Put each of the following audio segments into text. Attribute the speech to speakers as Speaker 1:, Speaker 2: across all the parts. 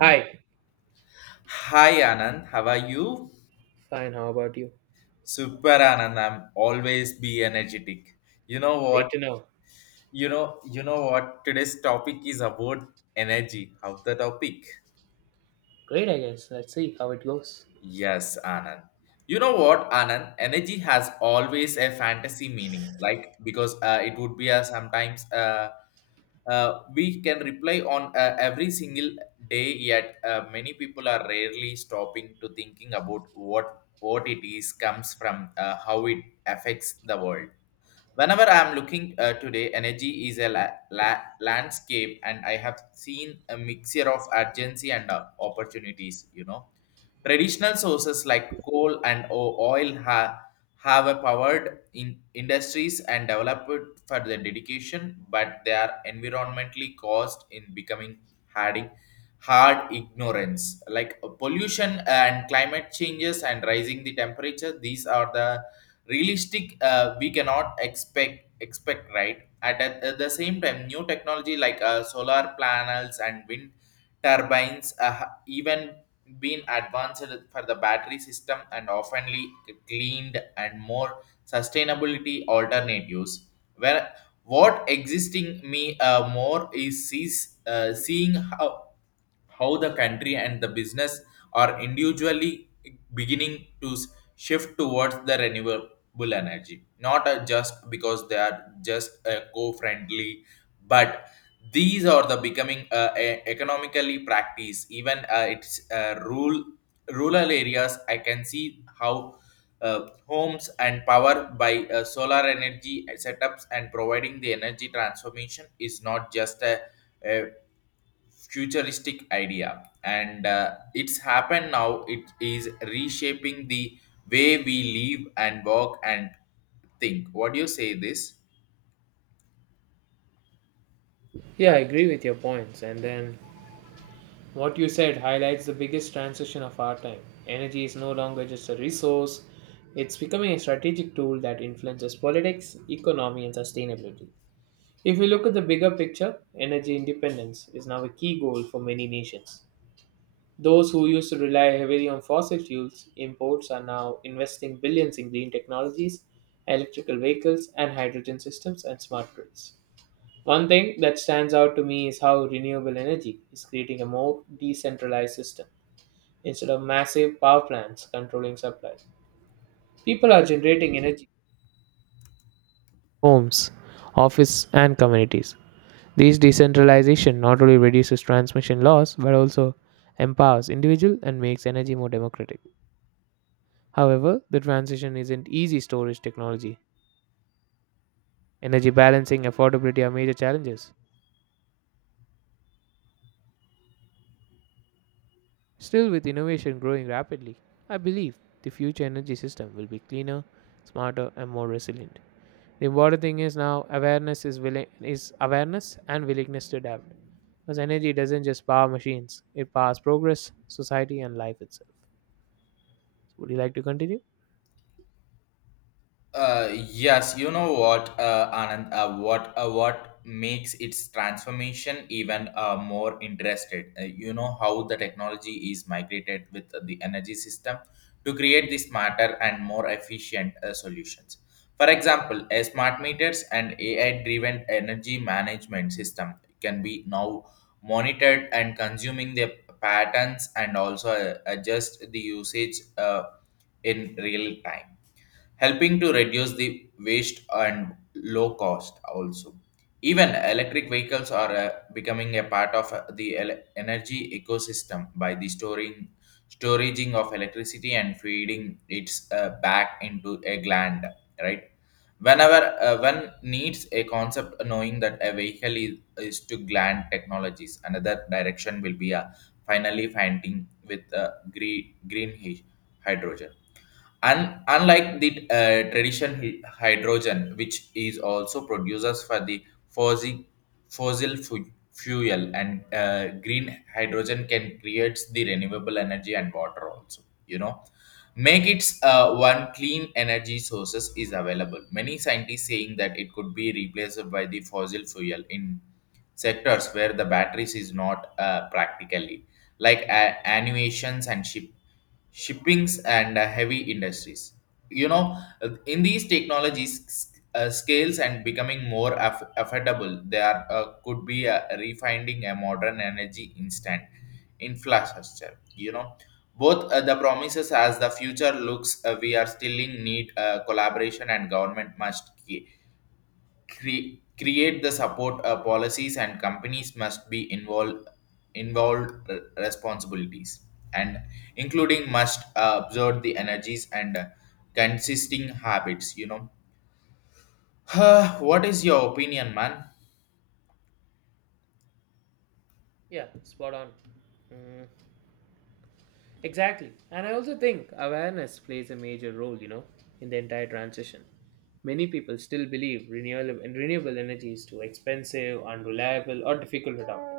Speaker 1: Hi.
Speaker 2: Hi Anand, how are you?
Speaker 1: Fine, how about you?
Speaker 2: Super Anand, I'm always be energetic. You know
Speaker 1: Great
Speaker 2: what?
Speaker 1: to know.
Speaker 2: You know what? Today's topic is about energy. How's the topic?
Speaker 1: Great, I guess. Let's see how it goes.
Speaker 2: Yes, Anand. You know what, Anand? Energy has always a fantasy meaning, like because it would be a sometimes we can reply on every single day yet many people are rarely stopping to thinking about what it is comes from, how it affects the world. Whenever I am looking, today energy is a landscape and I have seen a mixture of urgency and opportunities, you know. Traditional sources like coal and oil have a powered in industries and developed for their dedication, but they are environmentally caused in becoming harding hard ignorance like pollution and climate changes and rising the temperature. These are the realistic, we cannot expect right at the same time. New technology like solar panels and wind turbines even been advanced for the battery system and oftenly cleaned and more sustainability alternatives. Where what existing me more is sees, seeing how the country and the business are individually beginning to shift towards the renewable energy, not just because they are just co-friendly, but these are the becoming economically practice. Even it's rural areas, I can see how uh, homes and power by solar energy setups and providing the energy transformation is not just a futuristic idea, and it's happened now. It is reshaping the way we live and work and think. What do you say this?
Speaker 1: Yeah, I agree with your points. And then what you said highlights the biggest transition of our time. Energy is no longer just a resource, it's becoming a strategic tool that influences politics, economy, and sustainability. If we look at the bigger picture, energy independence is now a key goal for many nations. Those who used to rely heavily on fossil fuels imports are now investing billions in green technologies, electrical vehicles, and hydrogen systems and smart grids. One thing that stands out to me is how renewable energy is creating a more decentralized system. Instead of massive power plants controlling supplies, people are generating energy from homes, office, and communities. This decentralization not only reduces transmission loss but also empowers individuals and makes energy more democratic. However, the transition isn't easy storage technology. Energy balancing affordability are major challenges. Still with innovation growing rapidly, I believe the future energy system will be cleaner, smarter and more resilient. The important thing is now awareness is willing is awareness and willingness to adapt. Because energy doesn't just power machines, it powers progress, society and life itself. Would you like to continue?
Speaker 2: Yes, you know what, Anand, what makes its transformation even more interested. You know how the technology is migrated with the energy system to create the smarter and more efficient solutions. For example, a smart meters and AI-driven energy management system can be now monitored and consuming their patterns, and also adjust the usage in real time, helping to reduce the waste and low cost also. Even electric vehicles are becoming a part of the energy ecosystem by the storing storaging of electricity and feeding its back into a gland, right? Whenever one needs a concept knowing that a vehicle is to gland technologies, another direction will be finally finding with green hydrogen. Unlike the tradition hydrogen, which is also producers for the fossil, fossil fuel, and green hydrogen can create the renewable energy and water also. You know, make its one clean energy sources is available. Many scientists saying that it could be replaced by the fossil fuel in sectors where the batteries is not practically, like animations and shippings and heavy industries. You know, in these technologies scales and becoming more affordable, they are could be refining a modern energy instant infrastructure, you know, both the promises. As the future looks, we are still in need collaboration, and government must create the support policies, and companies must be involved responsibilities, and including must observe the energies and consisting habits, you know. What is your opinion, man?
Speaker 1: Yeah, spot on. Mm, exactly. And I also think awareness plays a major role, you know, in the entire transition. Many people still believe renewable energy is too expensive, unreliable, or difficult to adopt.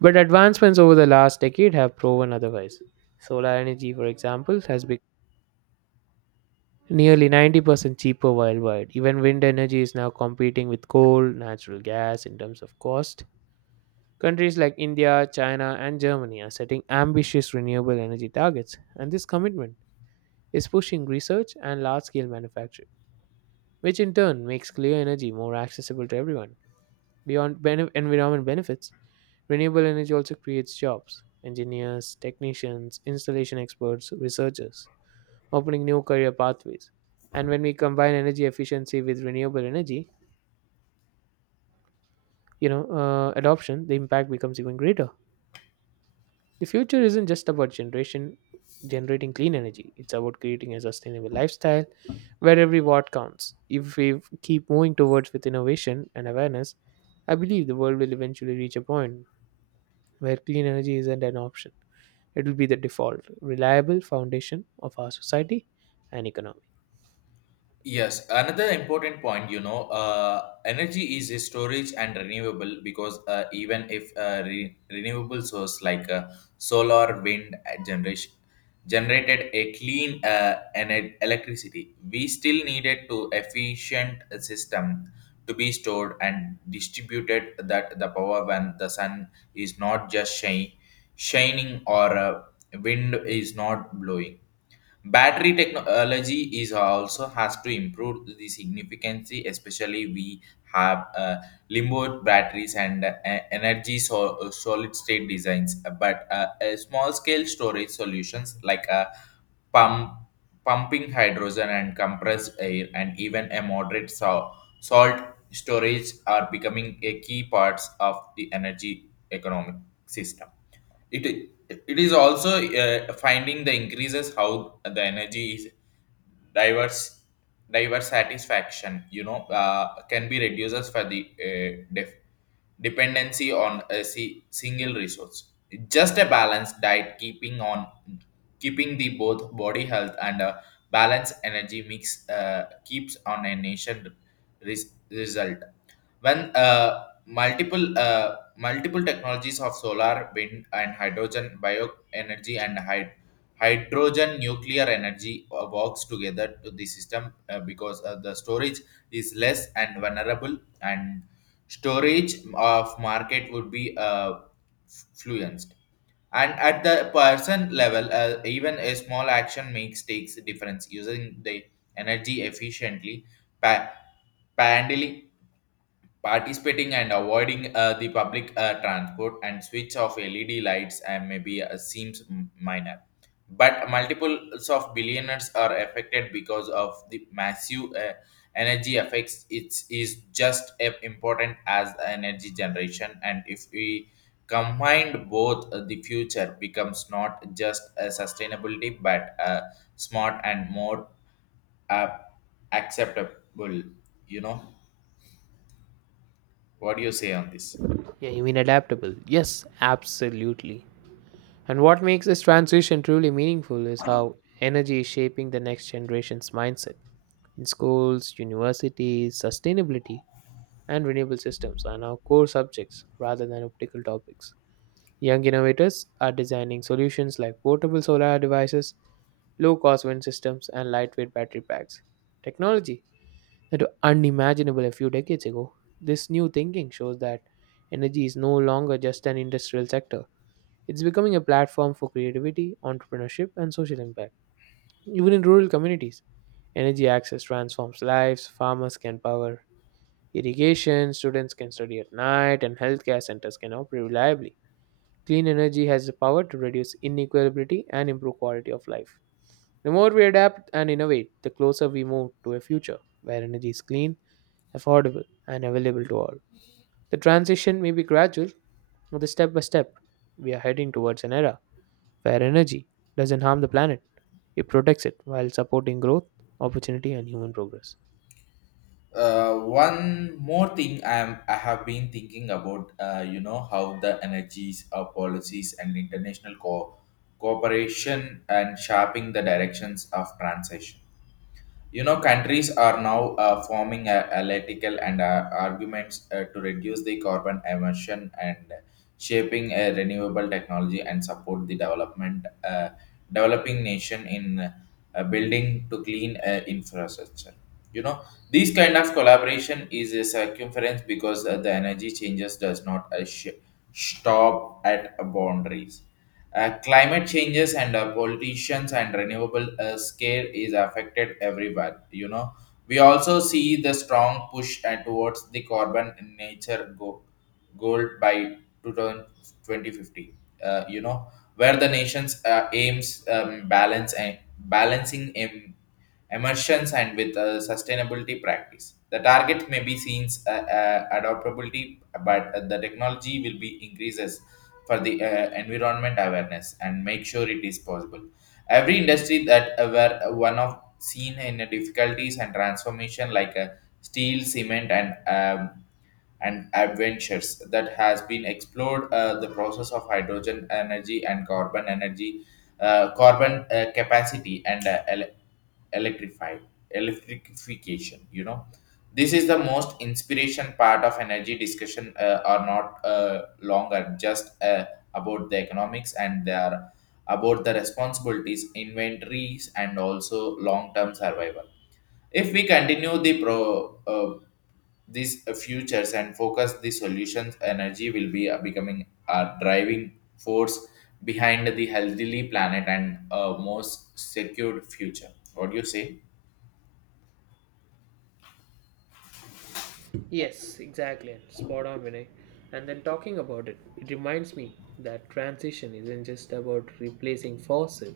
Speaker 1: But advancements over the last decade have proven otherwise. Solar energy, for example, has become nearly 90% cheaper worldwide. Even wind energy is now competing with coal, natural gas in terms of cost. Countries like India, China, and Germany are setting ambitious renewable energy targets, and this commitment is pushing research and large scale manufacturing, which in turn makes clean energy more accessible to everyone. Beyond environment benefits, renewable energy also creates jobs engineers, technicians, installation experts, researchers, opening new career pathways. And when we combine energy efficiency with renewable energy, you know, adoption, the impact becomes even greater. The future isn't just about generation generating clean energy. It's about creating a sustainable lifestyle where every watt counts. If we keep moving towards with innovation and awareness, I believe the world will eventually reach a point where clean energy isn't an option. It will be the default, reliable foundation of our society and economy.
Speaker 2: Yes, another important point, you know, energy is a storage and renewable, because even if renewable source like solar, wind, generation generated a clean electricity, we still needed to efficient system to be stored and distributed that the power when the sun is not just shining or wind is not blowing. Battery technology is also has to improve the significantly, especially we have limbo batteries and energy solid state designs. But a small scale storage solutions like a pump, pumping hydrogen and compressed air, and even a moderate salt storage are becoming a key parts of the energy economic system. It is also finding the increases how the energy is diverse diverse satisfaction, you know, can be reduces for the dependency on a single resource, just a balanced diet, keeping the both body health, and a balanced energy mix keeps on a nation result when multiple technologies of solar wind and hydrogen bioenergy and hydrogen nuclear energy works together to the system, because the storage is less and vulnerable, and storage of market would be fluenced. And at the person level, even a small action makes takes a difference using the energy efficiently, pa- handling, participating and avoiding the public transport and switch of led lights, and maybe seems minor, but multiples of billionaires are affected because of the massive energy effects. It is just as important as energy generation, and if we combined both, the future becomes not just a sustainability but a smart and more uh, acceptable, you know. What do you say on this?
Speaker 1: Yeah, you mean adaptable? Yes, absolutely. And what makes this transition truly meaningful is how energy is shaping the next generation's mindset. In schools, universities, sustainability, and renewable systems are now core subjects rather than optical topics. Young innovators are designing solutions like portable solar devices, low cost wind systems, and lightweight battery packs. Technology that were unimaginable a few decades ago. This new thinking shows that energy is no longer just an industrial sector, it's becoming a platform for creativity, entrepreneurship, and social impact. Even in rural communities, energy access transforms lives, farmers can power irrigation, students can study at night, and healthcare centers can operate reliably. Clean energy has the power to reduce inequality and improve quality of life. The more we adapt and innovate, the closer we move to a future where energy is clean, affordable, and available to all. The transition may be gradual, but step by step, we are heading towards an era. Fair energy doesn't harm the planet, it protects it while supporting growth, opportunity, and human progress.
Speaker 2: One more thing I have been thinking about, you know how the energies policies and international cooperation and shaping the directions of transition. You know, countries are now forming a analytical and arguments to reduce the carbon emission and shaping a renewable technology and support the development, developing nation in building to clean infrastructure. You know, this kind of collaboration is a circumference, because the energy changes does not stop at boundaries. Climate changes and politicians and renewable scare is affected everywhere. You know, we also see the strong push towards the carbon nature goal by two thousand twenty fifty. You know, where the nations aims, balance and balancing emissions and with sustainability practice. The target may be seen, adaptability, but the technology will be increases for the environment awareness and make sure it is possible. Every industry that were one of seen in the difficulties and transformation like steel, cement, and adventures that has been explored the process of hydrogen energy and carbon energy, carbon capacity and electrified electrification, you know. This is the most inspiration part of energy discussion, are not longer just about the economics, and they are about the responsibilities inventories and also long-term survival. If we continue the pro, uh, these futures and focus the solutions, energy will be becoming a driving force behind the healthily planet and a most secured future. What do you say?
Speaker 1: Yes, exactly. Spot on, Vinay. And then talking about it, it reminds me that transition isn't just about replacing fossil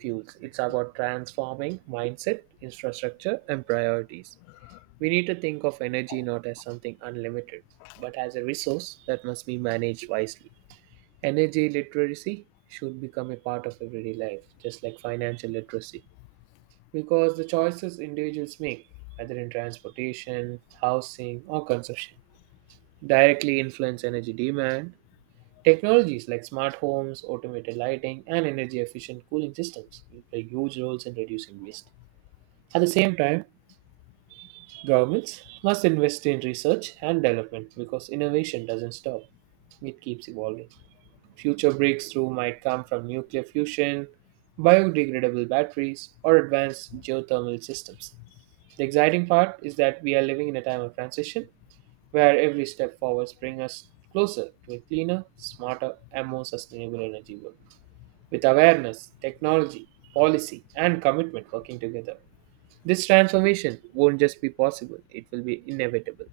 Speaker 1: fuels, it's about transforming mindset, infrastructure, and priorities. We need to think of energy not as something unlimited, but as a resource that must be managed wisely. Energy literacy should become a part of everyday life, just like financial literacy, because the choices individuals make, whether in transportation, housing, or consumption, directly influence energy demand. Technologies like smart homes, automated lighting, and energy efficient cooling systems will play huge roles in reducing waste. At the same time, governments must invest in research and development because innovation doesn't stop, it keeps evolving. Future breakthrough might come from nuclear fusion, biodegradable batteries, or advanced geothermal systems. The exciting part is that we are living in a time of transition where every step forwards brings us closer to a cleaner, smarter, and more sustainable energy world. With awareness, technology, policy, and commitment working together, this transformation won't just be possible, it will be inevitable.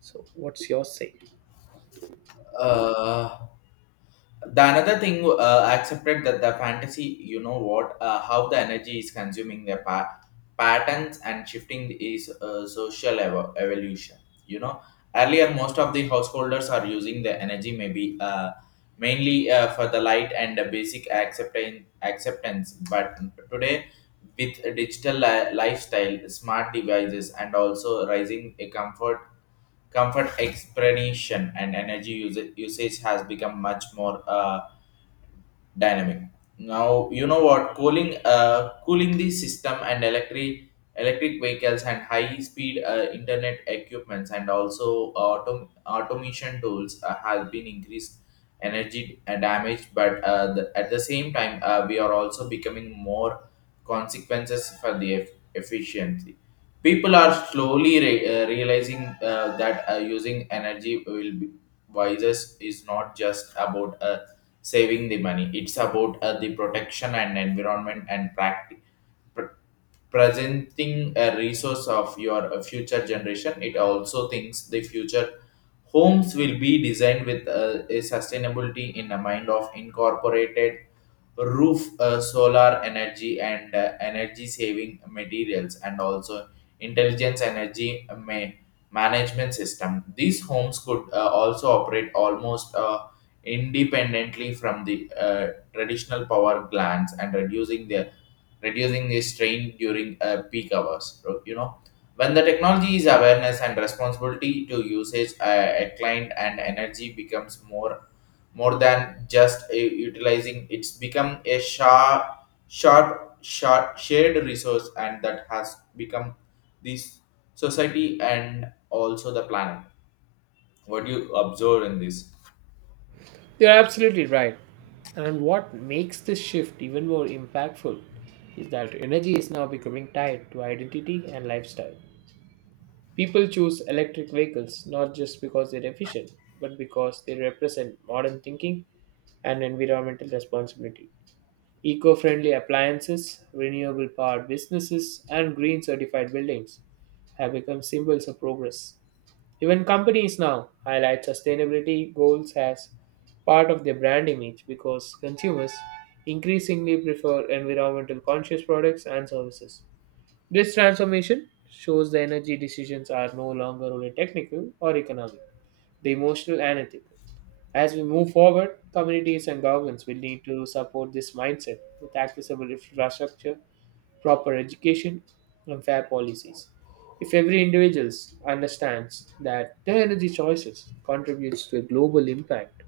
Speaker 1: So, what's your say?
Speaker 2: Uh, the another thing I accepted that the fantasy, you know what, how the energy is consuming their patterns and shifting is social evolution. You know, earlier most of the householders are using the energy maybe mainly for the light and the basic acceptance, but today, with digital lifestyle smart devices and also rising a comfort. Comfort, explanation, and energy usage has become much more dynamic. Now you know what, cooling the system and electric vehicles and high speed internet equipments and also automation tools has been increased energy and damage, but at the same time we are also becoming more consequences for the efficiency. People are slowly realizing that using energy will be wisest is not just about saving the money. It's about the protection and environment and practice. Presenting a resource of your future generation, it also thinks the future homes will be designed with a sustainability in the mind of incorporated roof solar energy and energy saving materials and also intelligence energy management system. These homes could also operate almost independently from the traditional power plants, and reducing the strain during peak hours. So, you know, when the technology is awareness and responsibility to usage, a client and energy becomes more than just a utilizing. It's become a sharp sharp, sharp shared resource, and that has become this society and also the planet. What do you observe in this?
Speaker 1: You're absolutely right. And what makes this shift even more impactful is that energy is now becoming tied to identity and lifestyle. People choose electric vehicles not just because they're efficient, but because they represent modern thinking and environmental responsibility. Eco friendly appliances, renewable power businesses, and green certified buildings have become symbols of progress. Even companies now highlight sustainability goals as part of their brand image because consumers increasingly prefer environmental conscious products and services. This transformation shows the energy decisions are no longer only technical or economic, they emotional and ethical. As we move forward, communities and governments will need to support this mindset with accessible infrastructure, proper education, and fair policies. If every individual understands that their energy choices contributes to a global impact,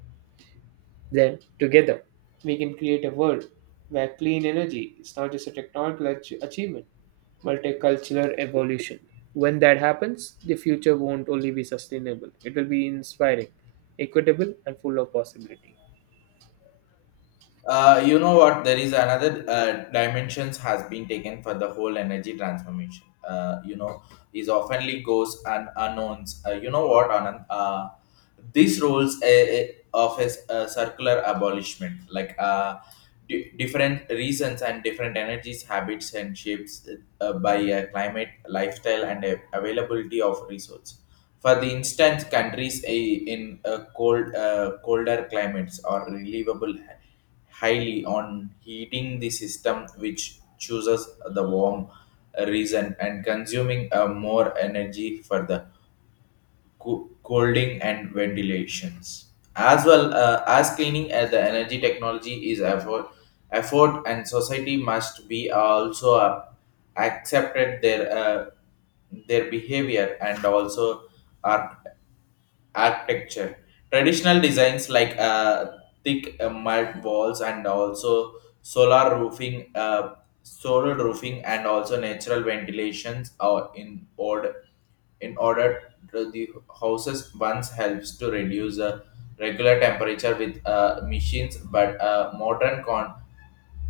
Speaker 1: then, together, we can create a world where clean energy is not just a technological achievement, but a cultural evolution. When that happens, the future won't only be sustainable, it will be inspiring, equitable, and full of possibility.
Speaker 2: You know what? There is another dimensions has been taken for the whole energy transformation. You know, is oftenly goes and unknowns. You know what, Anand? These rules of a circular abolishment, like di different reasons and different energies, habits, and shapes by climate, lifestyle, and availability of resource for the instance, countries in colder climates are highly on heating the system, which chooses the warm region and consuming more energy for the cooling and ventilations. As well as cleaning, the energy technology is effort, and society must be also accepted their their behavior and also are architecture. Traditional designs like thick mud walls and also solar roofing, uh, solar roofing, and also natural ventilations are in order to the houses once helps to reduce regular temperature with machines, but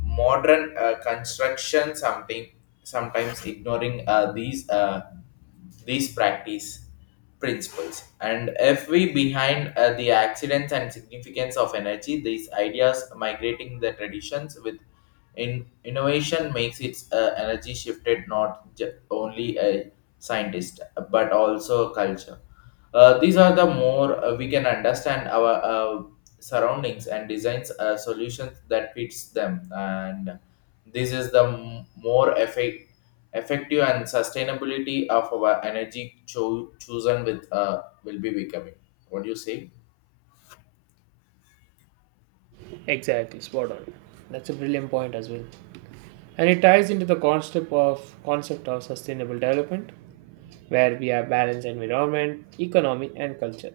Speaker 2: modern construction something sometimes ignoring these practice principles, and if we behind the accidents and significance of energy, these ideas migrating the traditions with in innovation makes its energy shifted not only a scientist but also culture. These are the more we can understand our surroundings and designs solutions that fits them, and this is the more effective and sustainability of our energy chosen with will be becoming. What do you say?
Speaker 1: Exactly, spot on. That's a brilliant point as well. And it ties into the concept of sustainable development, where we have balanced environment, economy, and culture.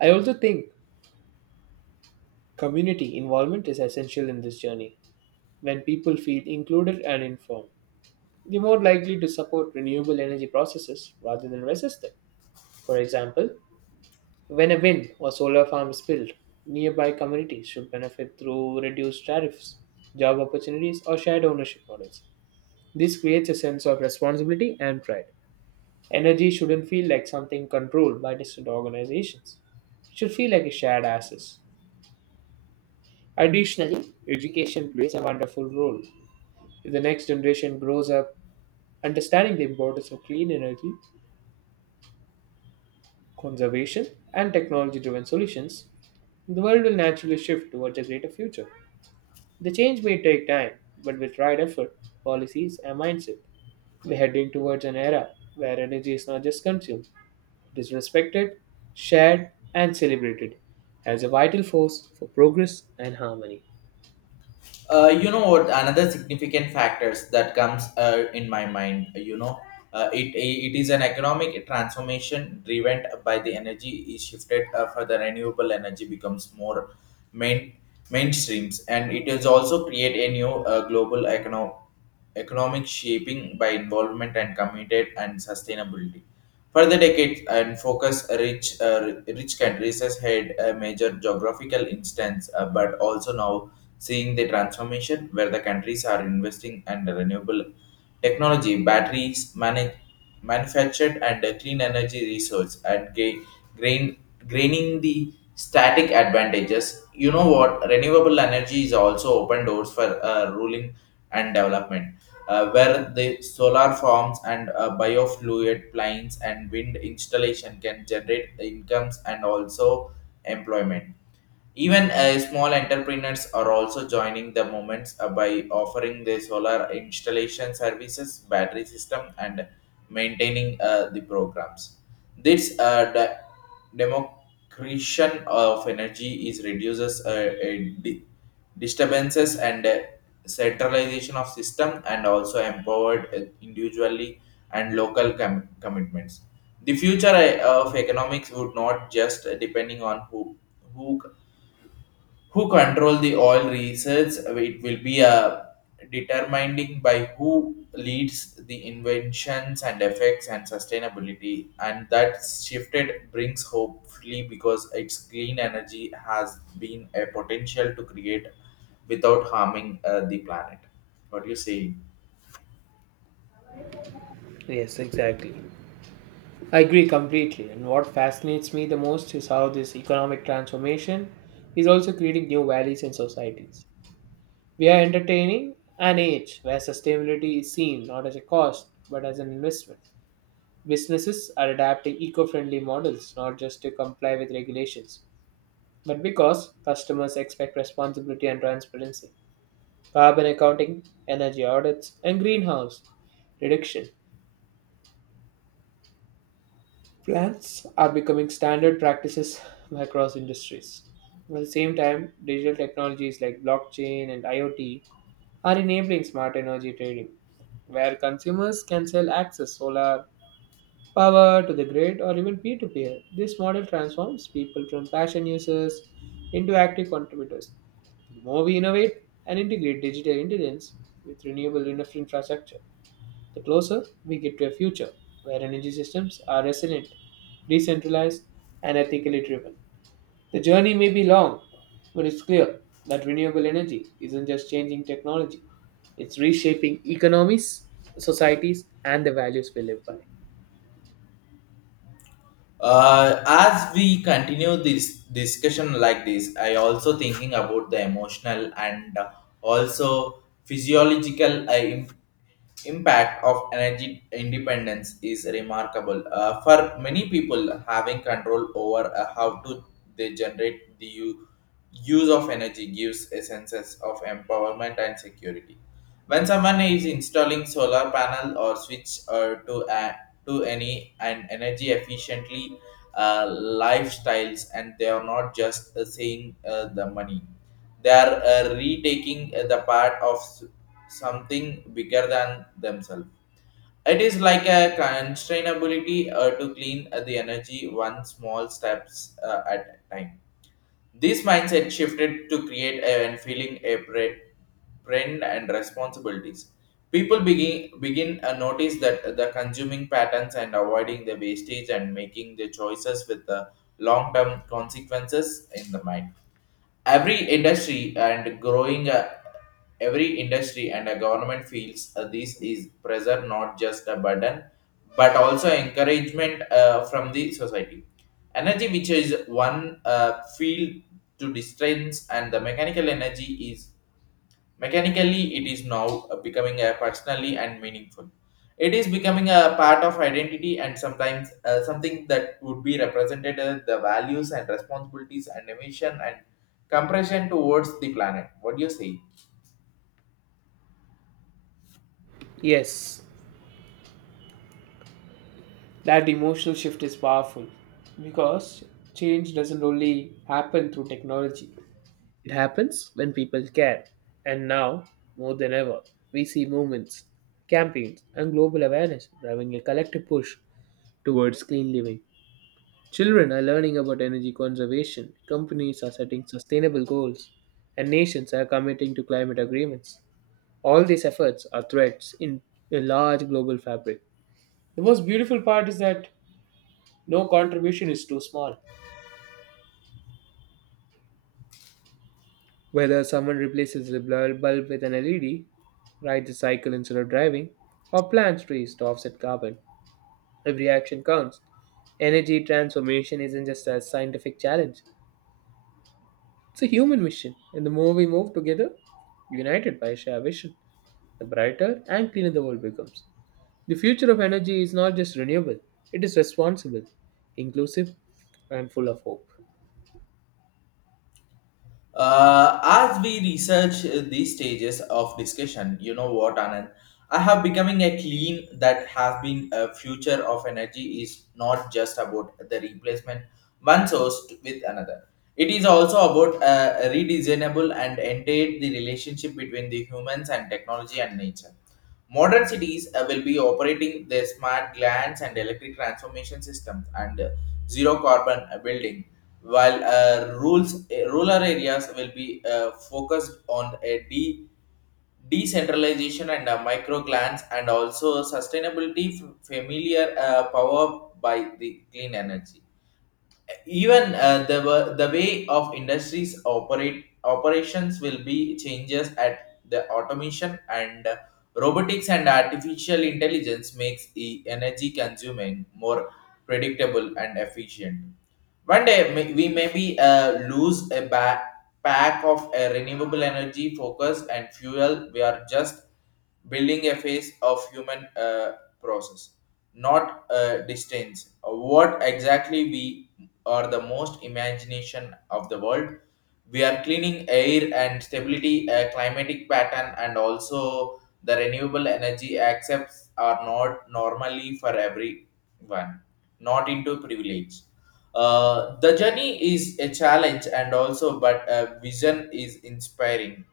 Speaker 1: I also think community involvement is essential in this journey. When people feel included and informed, they're more likely to support renewable energy processes rather than resist them. For example, when a wind or solar farm is built, nearby communities should benefit through reduced tariffs, job opportunities, or shared ownership models. This creates a sense of responsibility and pride. Energy shouldn't feel like something controlled by distant organizations. It should feel like a shared asset. Additionally, education plays a wonderful role. If the next generation grows up understanding the importance of clean energy, conservation, and technology driven solutions, the world will naturally shift towards a greater future. The change may take time, but with right effort, policies, and mindset, we're heading towards an era where energy is not just consumed, it is respected, shared, and celebrated as a vital force for progress and harmony.
Speaker 2: You know what? Another significant factors that comes in my mind. You know, it is an economic transformation driven by the energy is shifted for the renewable energy becomes more main mainstreams, and it is also create a new global economic shaping by involvement and committed and sustainability. Further decades and focus rich countries has had a major geographical instance, but also now seeing the transformation where the countries are investing in renewable technology, batteries, manufactured and clean energy resource, and grain, graining the static advantages. You know what? Renewable energy is also open doors for ruling and development where the solar farms and biofluid plants and wind installation can generate incomes and also employment. Even small entrepreneurs are also joining the movements by offering their solar installation services, battery system, and maintaining the programs. This democration of energy is reduces di- disturbances and centralization of system, and also empowered individually and local commitments. The future of economics would not just depending on who who control the oil research. It will be a determining by who leads the inventions and effects and sustainability, and that shifted brings hopefully because its clean energy has been a potential to create without harming the planet. What do you say?
Speaker 1: Yes, exactly. I agree completely. And what fascinates me the most is how this economic transformation is also creating new values in societies. We are entertaining an age where sustainability is seen not as a cost but as an investment. Businesses are adapting eco friendly models not just to comply with regulations, but because customers expect responsibility and transparency. Carbon accounting, energy audits, and greenhouse reduction plans are becoming standard practices across industries. At the same time, digital technologies like blockchain and IoT are enabling smart energy trading, where consumers can sell access solar power to the grid or even peer to peer. This model transforms people from passion users into active contributors. The more we innovate and integrate digital intelligence with renewable enough infrastructure, the closer we get to a future where energy systems are resilient, decentralized, and ethically driven. The journey may be long, but it's clear that renewable energy isn't just changing technology, it's reshaping economies, societies, and the values we live by.
Speaker 2: As we continue this discussion like this, I also thinking about the emotional and also physiological impact of energy independence is remarkable. For many people, having control over how to they generate the use of energy gives a sense of empowerment and security. When someone is installing solar panel or switch to any and energy efficiently lifestyles, and they are not just saying the money, they are retaking the part of something bigger than themselves. It is like a constrainability to clean the energy one small steps at a time. This mindset shifted to create a and feeling a trend and responsibilities. People begin notice that the consuming patterns and avoiding the wastage and making the choices with the long term consequences in the mind. Every industry and growing every industry and a government feels this is pressure not just a burden but also encouragement from the society. Energy which is one field to distance and the mechanical energy is. Mechanically, it is now becoming a personally and meaningful. It is becoming a part of identity and sometimes something that would be represented as the values and responsibilities and emission and compression towards the planet. What do you say?
Speaker 1: Yes, that emotional shift is powerful because change doesn't only happen through technology, it happens when people care. And now, more than ever, we see movements, campaigns, and global awareness driving a collective push towards clean living. Children are learning about energy conservation, companies are setting sustainable goals, and nations are committing to climate agreements. All these efforts are threads in a large global fabric. The most beautiful part is that no contribution is too small. Whether someone replaces a bulb with an LED, rides a cycle instead of driving, or plants trees to offset carbon, every action counts. Energy transformation isn't just a scientific challenge, it's a human mission. And the more we move together, united by a shared vision, the brighter and cleaner the world becomes. The future of energy is not just renewable, it is responsible, inclusive, and full of hope.
Speaker 2: As we research these stages of discussion, you know what, Anand, I have becoming a clean that has been a future of energy is not just about the replacement one source with another. It is also about a redesignable and entire the relationship between the humans and technology and nature. Modern cities will be operating their smart glands and electric transformation systems and zero carbon building, while rural areas will be focused on a decentralization and micro grants and also sustainability familiar power by the clean energy. Even the way of industries operate operations will be changes at the automation and robotics and artificial intelligence makes the energy consuming more predictable and efficient. One day we may be lose a pack of a renewable energy focus and fuel. We are just building a face of human process, not distance. What exactly we are the most imagination of the world. We are cleaning air and stability, climatic pattern, and also the renewable energy accepts are not normally for everyone, not into privilege. The journey is a challenge and also, but vision is inspiring,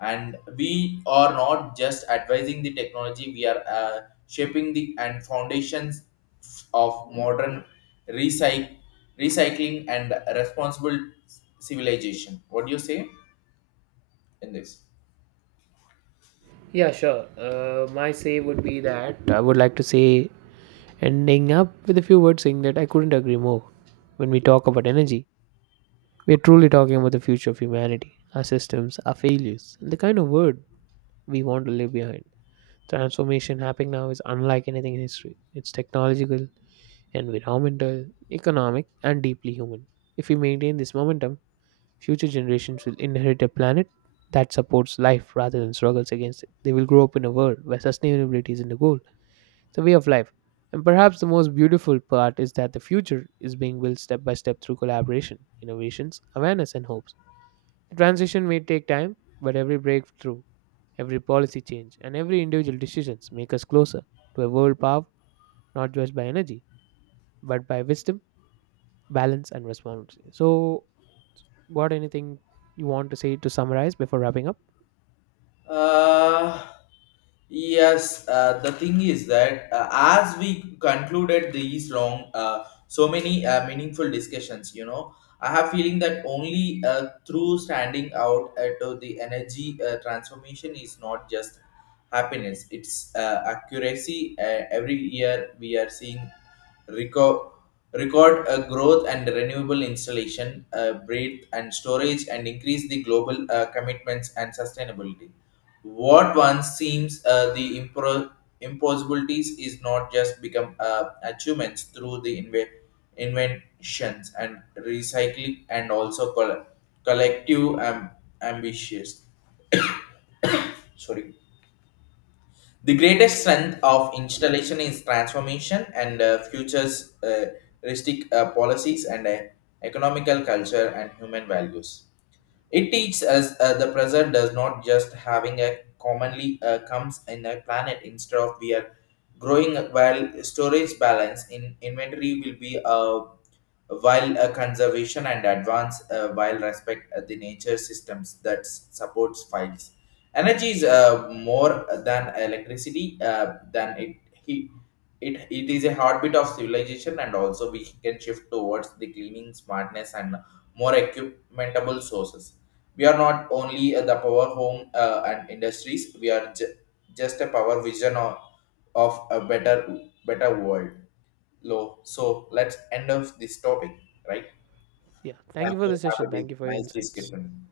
Speaker 2: and we are not just advising the technology. We are shaping the and foundations of modern recyc- recycling and responsible civilization. What do you say in this?
Speaker 1: Yeah, sure. My say would be that I would like to say, ending up with a few words saying that I couldn't agree more. When we talk about energy, we are truly talking about the future of humanity, our systems, our failures, and the kind of world we want to leave behind. Transformation happening now is unlike anything in history. It's technological, environmental, economic, and deeply human. If we maintain this momentum, future generations will inherit a planet that supports life rather than struggles against it. They will grow up in a world where sustainability isn't a goal, it's a way of life. And perhaps the most beautiful part is that the future is being built step by step through collaboration, innovations, awareness, and hopes. The transition may take time, but every breakthrough, every policy change, and every individual decisions make us closer to a world power not just by energy, but by wisdom, balance, and responsibility. So, got anything you want to say to summarize before wrapping up?
Speaker 2: uh, Yes, the thing is that as we concluded these long, so many meaningful discussions, you know, I have feeling that only through standing out at the energy transformation is not just happiness; it's accuracy. Every year we are seeing record record growth and renewable installation, breadth and storage, and increase the global commitments and sustainability. What once seems the impossibilities is not just become achievements through the inventions and recycling and also collective ambitions. Sorry. The greatest strength of installation is transformation and futures realistic policies and economical culture and human values. It teaches us the present does not just having a commonly comes in a planet instead of we are growing while storage balance in inventory will be while conservation and advance while respect the nature systems that supports files. Energy is more than electricity than he it is a heartbeat of civilization, and also we can shift towards the cleaning smartness and more equipmentable sources. We are not only the power home and industries. We are just a power vision of a better world. Low. So let's end of this topic, right?
Speaker 1: Yeah. Thank
Speaker 2: Thank
Speaker 1: you for the
Speaker 2: you. Have
Speaker 1: session.
Speaker 2: a
Speaker 1: Thank you for your
Speaker 2: nice
Speaker 1: insights.
Speaker 2: discussion.